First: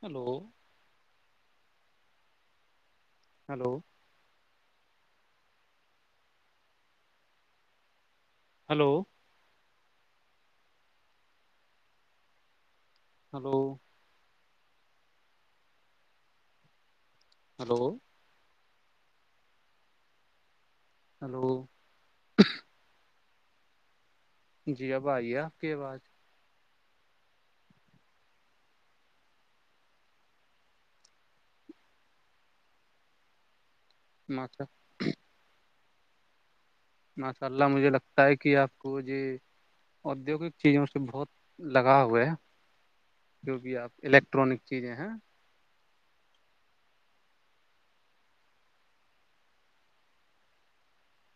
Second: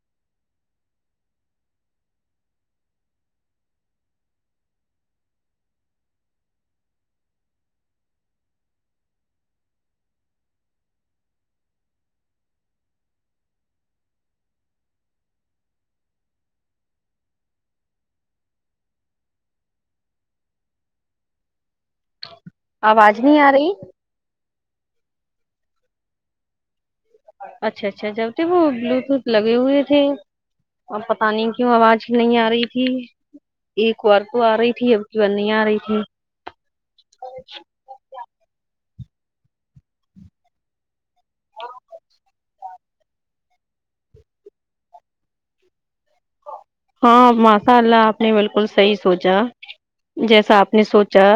hello hello hello hello hello hello آواز [inaudible] نہیں آ رہی جی اب آئیے آپ کی آوازظ اچھا اچھا جب دیکھو بلوٹوتھ لگے ہوئے تھے اب پتا نہیں کیوں آواز نہیں آ رہی تھی ایک بار تو آ ماشا رہی تھی اب کی بار نہیں آ رہی [inaudible] ماشاء اللہ مجھے لگتا ہے کہ آپ کو وہ جی ادیوگک چیزیں اس سے بہت لگا ہوئے ہے جو بھی آپ الیکٹرانک چیزیں ہیں ہاں ماشاء اللہ آپ نے بالکل صحی سوچا جیسا آپ نے سوچا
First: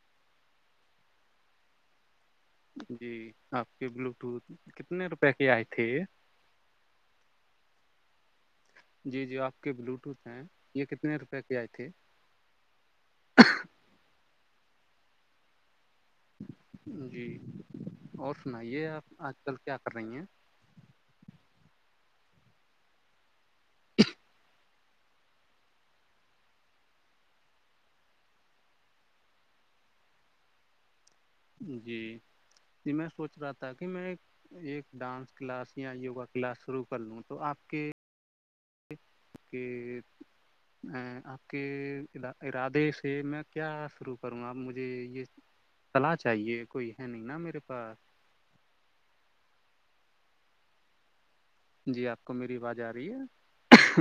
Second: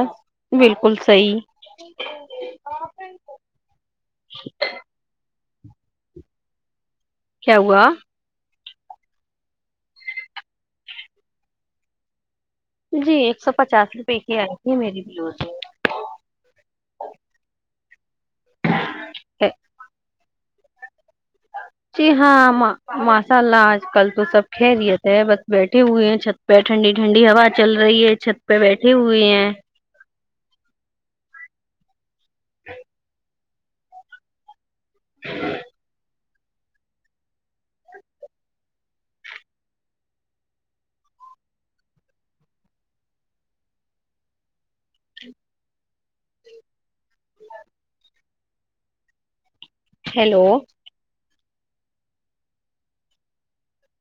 بالکل صحیح جی آپ کے بلوٹوتھ کتنے روپے کے آئے ٹھیک کیا ہوا جی جی آپ کے بلوٹوتھ ہیں یہ کتنے روپے کی آئے تھی یہ میری بلوز ہے جی اور سنائیے آپ آج کل کیا کر رہی ہیں جی ہاں اللہ اج کل تو سب خیریت بس بیٹے ہوئے ہیں چھت پہ ٹھنڈی ٹھنڈی ہوا چل رہی ہے چھت پہ بیٹھی ہوئے ہیں جی میں سوچ رہا تھا کہ میں ایک ڈانس کلاس یا یوگا کلاس شروع کر لوں تو آپ کے کہ ا آپ کے ارادے سے میں کیا شروع کروں گا اپ مجھے یہ صلا چاہیے کوئی ہے نہیں نا میرے پاس ہیلو جی اپ کو میری اواز جا رہی ہے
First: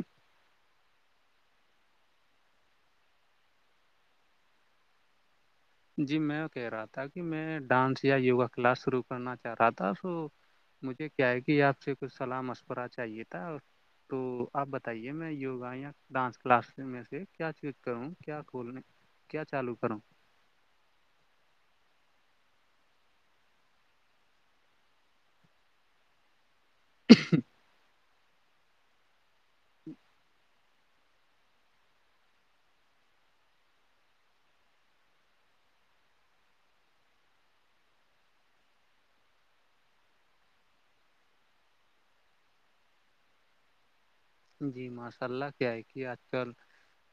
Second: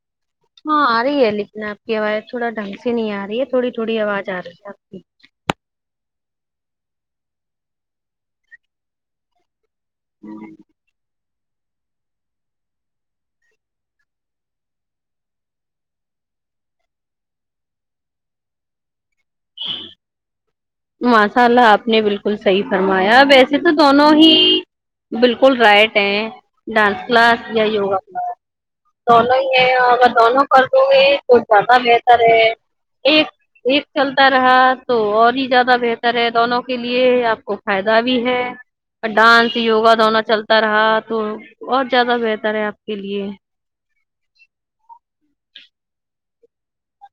ہاں آ رہی ہے لیکن آپ کی آواز تھوڑا ڈھنگ سے نہیں آ رہی ہے تھوڑی تھوڑی آواز آ رہی ہے آپ کی جی میں کہہ رہا تھا کہ میں ڈانس یا یوگا کلاس شروع کرنا چاہ رہا تھا تو مجھے کیا ہے کہ آپ سے کچھ صلاح مشورہ چاہیے تھا تو آپ بتائیے میں یوگا یا ڈانس کلاس میں سے کیا چیز کروں کیا کھولنے کیا چالو کرو ماشاء اللہ آپ نے بالکل صحیح فرمایا ویسے تو دونوں ہی بالکل رائٹ ہیں ڈانس کلاس یا یوگا دونوں ہی ہیں اگر دونوں کر د گے تو زیادہ بہتر ہے ایک ایک چلتا رہا تو اور زیادہ بہتر ہے دونوں کے لیے آپ کو فائدہ بھی ہے اور ڈانس یوگا دونوں چلتا رہا تو بہت زیادہ بہتر ہے آپ کے لیے جی ماشاء اللہ کیا ہے کہ آج کل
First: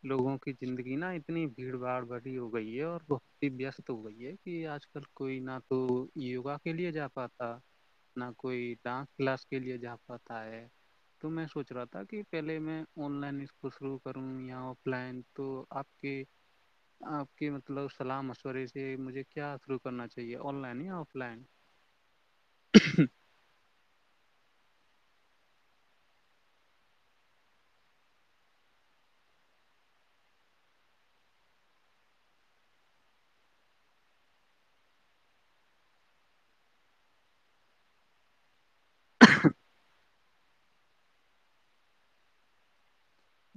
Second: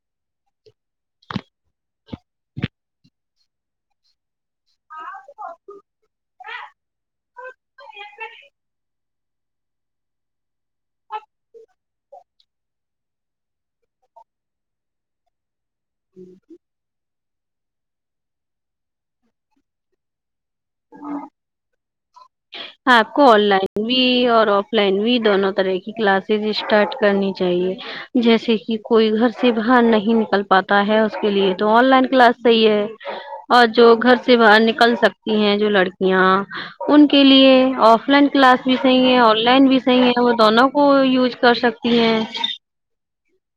لوگوں کی زندگی نا اتنی بھیڑ بھاڑ بڑی ہو گئی ہے اور بہت ہی وستست ہو گئی ہے کہ آج کل کوئی نہ تو یوگا کے لیے جا پاتا نہ کوئی ڈانس کلاس کے لیے جہاں پتا ہے تو میں سوچ رہا تھا تاکہ پہلے میں آن لائن اسکول شروع کروں یا آف لائن تو آپ کے آ [inaudible] کہ مطلب سلح مشورے سے مجھے کیا شروع کرنا چاہیے آن لائن یا آف لائن ہاں آپ کو آن لائن بھی اور آف لائن بھی دونوں طرح کی کلاسز اسٹارٹ کرنی چاہیے جیسے کہ کوئی گھر سے باہر نہیں نکل پاتا ہے اس کے لیے تو آن لائن کلاس صحیح ہے اور جو گھر سے باہر نکل سکتی ہیں جو لڑکیاں ان کے لیے آف لائن کلاس بھی صحیح ہے آن لائن بھی صحیح ہے وہ دونوں کو یوز کر سکتی ہیں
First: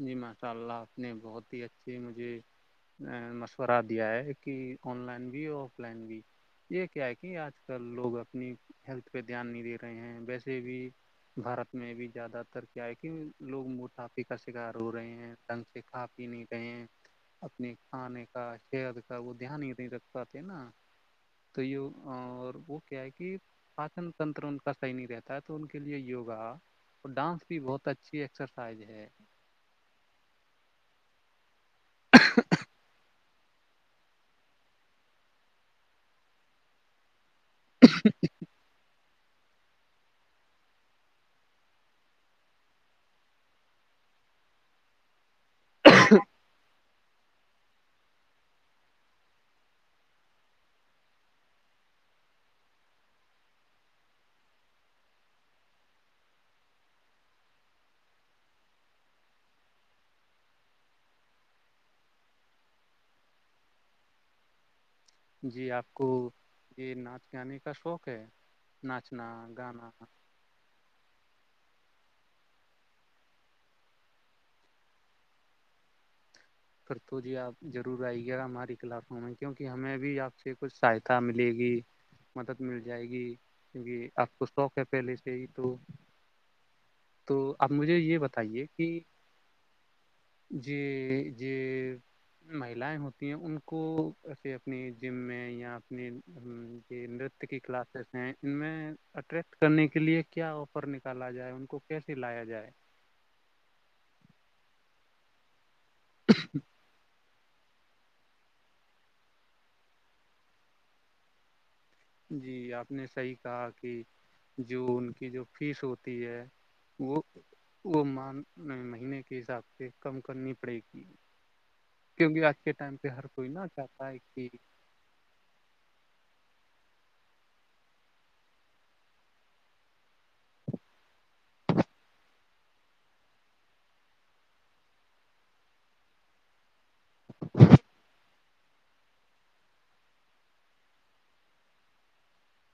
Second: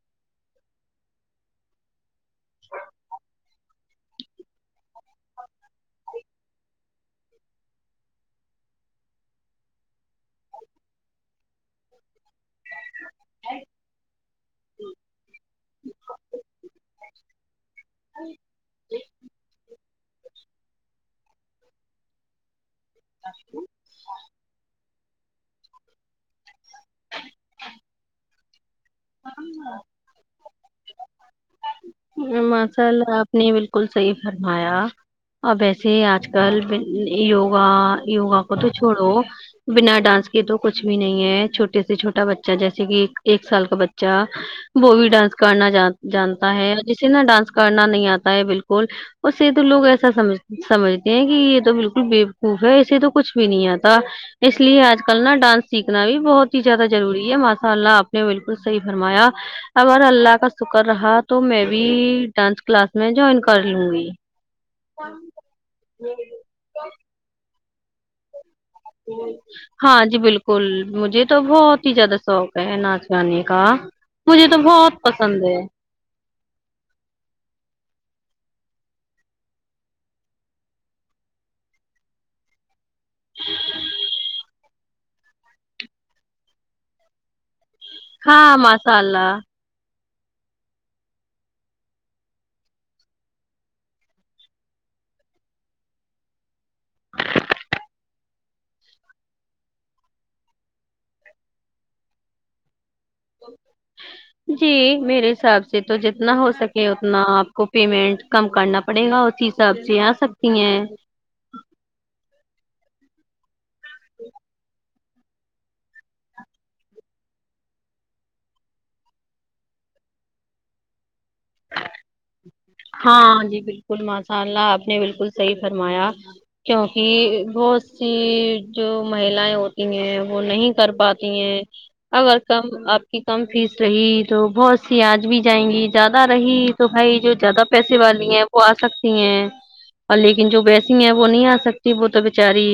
جی ماشاء اللہ آپ نے بہت ہی اچھے مجھے ا مشورہ دیا ہے کہ آن لائن بھی اور آف لائن بھی یہ کیا ہے کہ آج کل لوگ اپنی ہیلتھ پہ دھیان نہیں دے رہے ہیں ویسے بھی بھارت میں بھی زیادہ تر کیا ہے کہ لوگ موٹافے شکار ہو رہے ہیں تنگ سے کھا پی نہیں رہئے ہیں [unintelligible] کھانے کا صت کا وہ دھیان نہیں نا تو یہ اور وہ [inaudible] کیا کہ پاچن تنتر ان کا [inaudible] صحیح نہیں رہتا ہے تو ان کے لیے یوگا اور ڈانس بھی بہت اچھی ایکسرسائز ہے [unintelligible] مسالہ [inaudible] نے بالکل صحیح فرمایا اور ویسے ہی آج کل یوگا یوگا کو تو چھوڑو بنا ڈانس کے تو کچھ بھی نہیں ہےھوٹے سے چھوٹا بچہ جیسے کہ ایک سال کا بچہ ا وہ بھی ڈانس کرنا جان جانتا ہے جسے نا ڈانس کرنا نہیں آتا ہے بالکل اسے تو لوگ ایسا سمجھ سمجھتے ہیں کہ یہ تو بالکل بےوقوف ہے اسے تو کچھ بھی نہیں آتا اس لیے آج کل نا ڈانس سیکھنا بھی بہت ہی زیادہ ضروری ہے ماشاء اللہ آپ نے بالکل صحیح فرمایا اگر اللہ کا شکر رہا تو میں بھی ڈانس کلاس میں جوائن کر لوں گی جی آپ کو یہ ناچ گانے [inaudible] کا شوق ہے [unintelligible] ناچنا گانا ہاں جی بالکل مجھے تو بہت ہی زیادہ شوق ہے ناچ گانے کا مجھے تو بہت پسند ہے کر تو جی آپ ضرور آئیےا ہمارے کلاقوں میں کیونکہ ہمیں بھی آپ سے کچھ سہایتا ملے گی مدد ملی جائے گی کیونکہ آپ کو سوق پہلے سے ہی تو تو آپ مجھے یہ ہاں بتائیے کہ ماشاء اللہ جی [inaudible] ج مہیلائیں ہوتی ہیں ان کو ایسے اپنی جم میں یا اپنی نرت کی کلاسز ہیں ان میں اٹریکٹ کرنے کے لیے کیا آفر نکالا جائے ان کو کیسے لایا جائے [unintelligible] تو جتنا ہو سکے اتنا آپ کو پیمنٹ کم کرنا پڑے گا اسی حساب سے آ سکتی ہیں جی آپ نے صحیح کہا کہ جون کی جو فیس ہوتی ہے وہ وہ م مہینے کے حساب سے کم کرنی پڑے گی کیونکہ آج کے ٹائم پہ ہر ہاں کوئی نہ جی بالکل چاہتا ہے ماشاء کہ اللہ آپ نے بالکل صحیح فرمایا کیوںکہ بہت سی جو مہیلائیں ہوتی ہیں وہ نہیں کر پاتی ہیں اگر کم آپ کی کم فیس رہی تو بہت سی آج بھی جائیں گی ج زدہ رہی تو بھائی جو زیادہ پیسے والی ہیں وہ آ سکتی ہیں اور لیکن جو بییسی ہیں وہ نہیں آ سکتی وہ تو بچاری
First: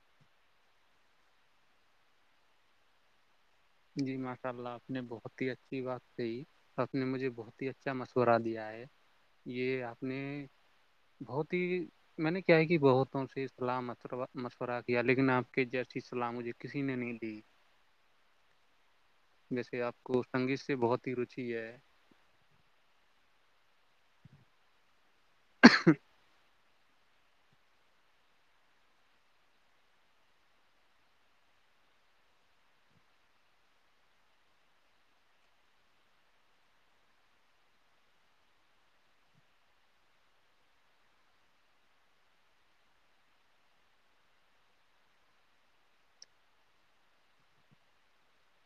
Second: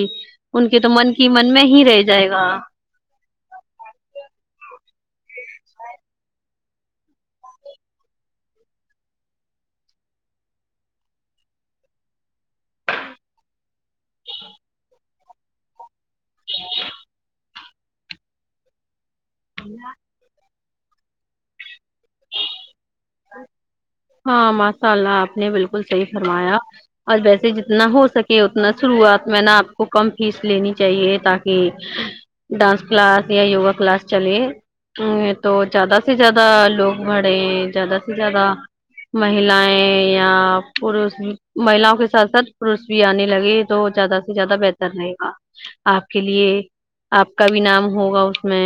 ان کے تو من کی من میں ہی رہ جائے گا جی ماشاء اللہ آپ نے بہت ہی اچھی بات کہی آپ نے مجھے بہت ہی اچھا مشورہ دیا ہے یہ آپ نے بہت ہی میں نے کہ بہتوں سے سلاح مشورہ کیا لیک ناپ کے جس اچھی صلاح مجھے کسی نے نہیں دی جیسے آپ کو سنگت سے بہت ہی روچی ہے [unintelligible] نے بالکل صحیح فرمایا اور ویسے جتنا ہو سکے اتنا شروعات میں نا آپ کو کم فیس لینی چاہیے تاکہ ڈانس کلاس یا یوگا کلاس چلے تو زیادہ سے زیادہ لوگ بڑیں زیادہ زیادہ مہیلاائیں یا پوش بھی مہیلاؤں کے ساتھ ساتھ پوش بھی آنے لگے تو زیادہ سے زیادہ بہتر رہے گا آپ کے لیے آپ کا بھی نام ہوگا اس میں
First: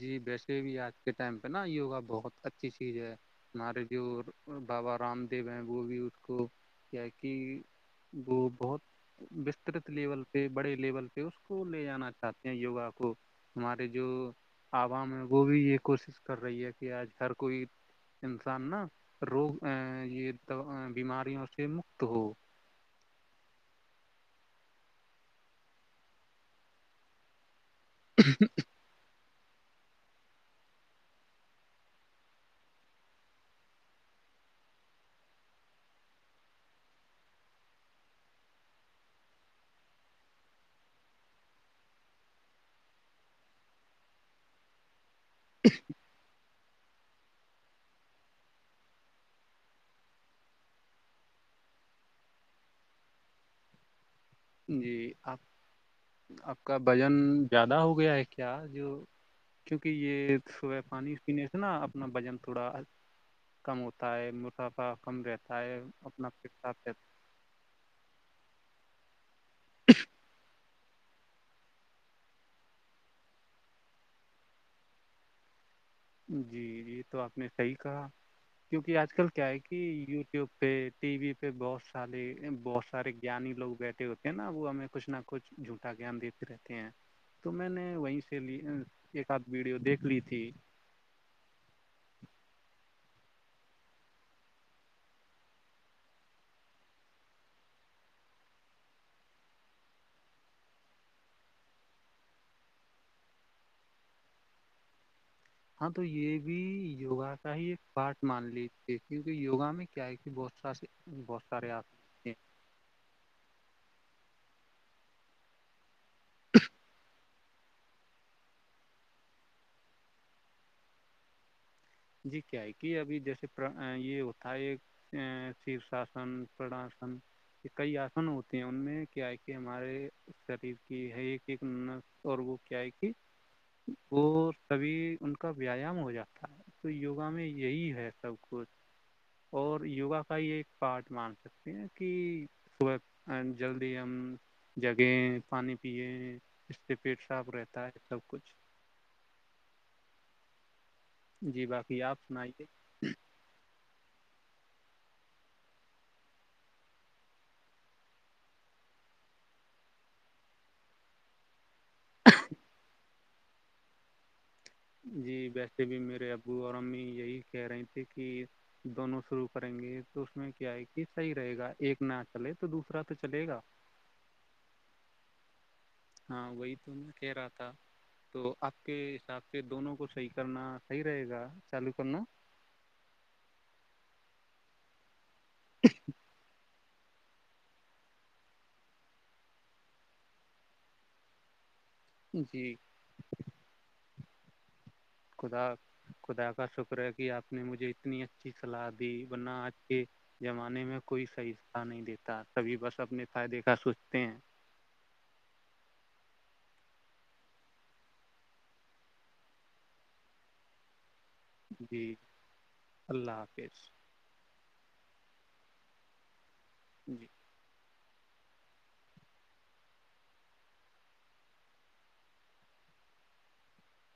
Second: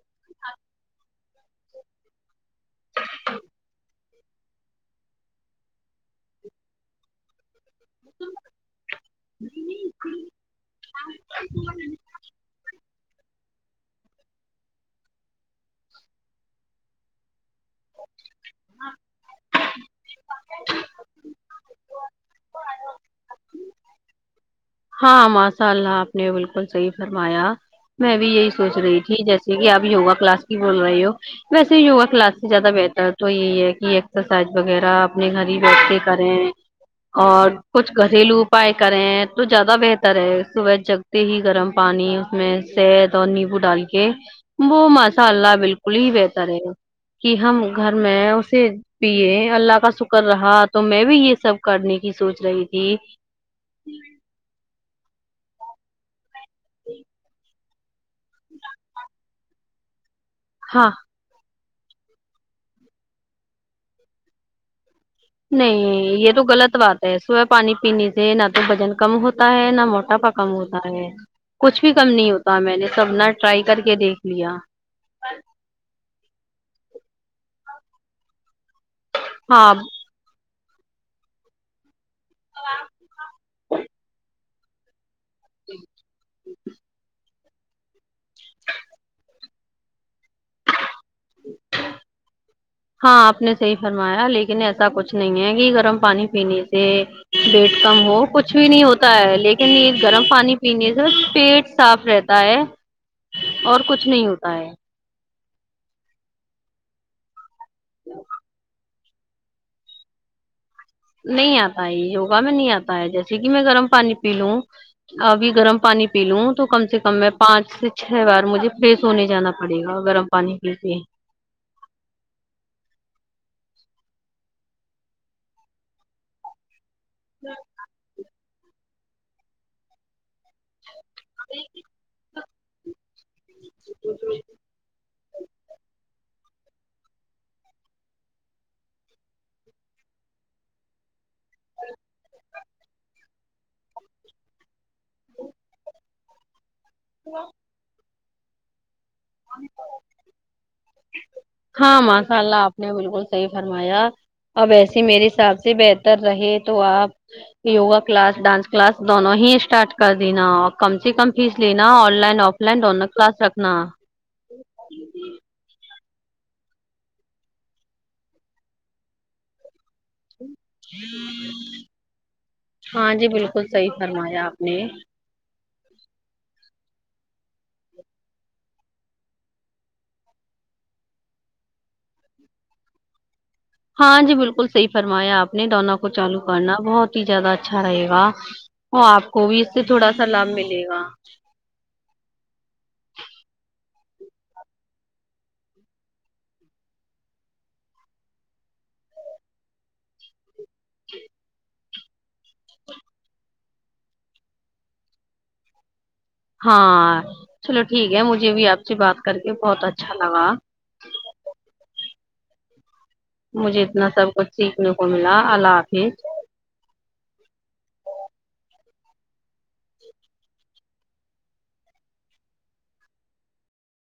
جی ویسے بھی آج کے ٹائم پہ نا یوگا بہت اچھی چیز ہے ہمارے جو بابا رام دیو ہیں وہ بھی اس کو کہ وہ بہت وسترت لیول پہ بڑے لیول پہ اس کو لے جانا چاہتے ہیں یوگا کو ہمارے جو عوام ہے وہ بھی یہ کوشش کر رہی ہے کہ آج ہر کوئی انسان نا روگ ا یہ بیماریوں سے مکت ہو ہاں ماشاء اللہ آپ نے بالکل صحیح فرمایا میں بھی یہی سوچ رہی تھی جیسے کہ آپ یوگا کلاس کی بول رہے ہو ویسے یوگا کلاس سے زیادہ بہتر تو یہی ہے کہ ایکسرسائز وغیرہ اپنے گھر ہی بیٹھتے کریں اور کچھ گھریلو اپائے کریں تو زیادہ بہتر ہے صبح جگتے ہی گرم پانی اس میں سید اور نیمبو ڈال کے وہ مست اا اللہ بالکل ہی بہتر ہےا کہ ہم گھر میں اسے پیے اللہ کا شکر رہا تو میں بھی یہ سب کرنے کی سوچ رہی تھی جی آپ آپ کا بھجن زیادہ ہو گیا ہے کیا جو کیونکہ یہ صبح ہاں پانی پینے اناا اپنا وزن تھوڑا کم ہوتا ہے مسافع نہیں یہ تو غلط بات ہے سبح پانی پینے سے نہ تو وزن کم ہو ہوتا ہے نہ موٹاپا کم ہوتا ہے کچھ بھی کم نہیں ہوتا میں نے سبنا ٹرائی کر کے دیکھ لیا جی جی تو آپ نے صحیح کہا کیونکہ آج کل کیا ہے ہاں کہ یوٹیوب پہ ٹی وی پہ بہت تالے بہت سارے جانی لوگ بیٹھے ہوتے ہیں نہ وہو ہمیں کچ نہ کچھ جھوٹا گیان دیتے رہتے ہیں تو میں نے وہیں سے ایک آدھ ویڈیو دیکھ لی تھی [inaudible] ہاں آپ نے صحیح فرمایا لیکن ایسا کچھ نہیں ہے کہ گرم پانی پینے سے پیٹ کم ہو کچھ بھی نہیں ہوتا ہے لیکن یہ گرم پانی پینے سے پیٹ صاف رہتا ہے اور کچھ نہیں ہوتا ہے ہاں تو یہ بھی یوگا کا ہی ایک پارٹ مان لیجیے دیکھے کیونکہ یوگا میں کیا ہے کہ بہت سارا سے نہیں آتا ہےیوگا میں نہیں آتا ہے جیسے کہ میں گرم پانی پی لوں اب گرم پانی پی لوں تو کم سے کم میں پانچ سے چھ بار مجھے فری سونے جانا پڑے گا گرم پانی پی کے جی کیا ہے کہ ابھی جیسے یہ ہوتا ہے شیر شن شاسن کہ کئی آسن ہو ان میں کیا ہے کہ ہمارے شریف کہ ہے ایک ایک ن اور وہ کیا ہے کی وہ کبھی ان ویایام ہو جاتا ہے تو یوگا میں یہی ہے سب کچھ اور یوگا کا ہی ایک پارٹ مان سکتے ہیں کہ صبح جلدی ہم جگیں پانی پییں پیٹ صاف رہتا ہے سب کچھ ہاں جی ہاں باقی آپ ماشاء سنائیے اللہ آپ نے بالکل صحیح فرمایا اب ایسے میرے حساب سے بہتر رہے تو آپ یوگا کلاس ڈانس کلاس دونوں ہی اسٹارٹ کر دینا اور کم سے کم فیس لینا آن لائن آف لائن دونوں کلاس رکھنا جی ویسے بھی میں ے ابو اور امی یہی کہہ رہی تھھی کہ دونوں شروع کریں گے تو اس میں کیا ہے کہ صحیح رہے گا ایک نہ چلے تو دوسرا ہاں تو جی چلے گا بالکل صحیح فرمایا آپ نے ہاں وہی تو میں کہہ رہا تھا تو آپ کے حساب سے دونوں کو صحیح کرنا صحیح رہے گا چالو کرنا ہاں جی بلکل صحیح فرمایا آپ نے دونوں کو چالو کرنا بہت ہی زیادہ اچھا رہے گا اور آپ کو بھی اس سے تھوڑا سا لابھ ملے گا جی خدا خدا کا شکر ہے کہ آپ نے مجھے اتنی اچھی صلاح دی ورنہ اج کے آ کے زمانے میں کوئی صحیح ا نہیں دیتا سبھی بس اپنے فائدے کا سوچتے ہیں ہاں چلو ٹھیک ہے مجھے بھی آپ سے بات کر کے بہت اچھا لگا جی اللہ مجھے حافظ اتنا سب کچھ سیکھنے کو ملا اللہ حافظ جی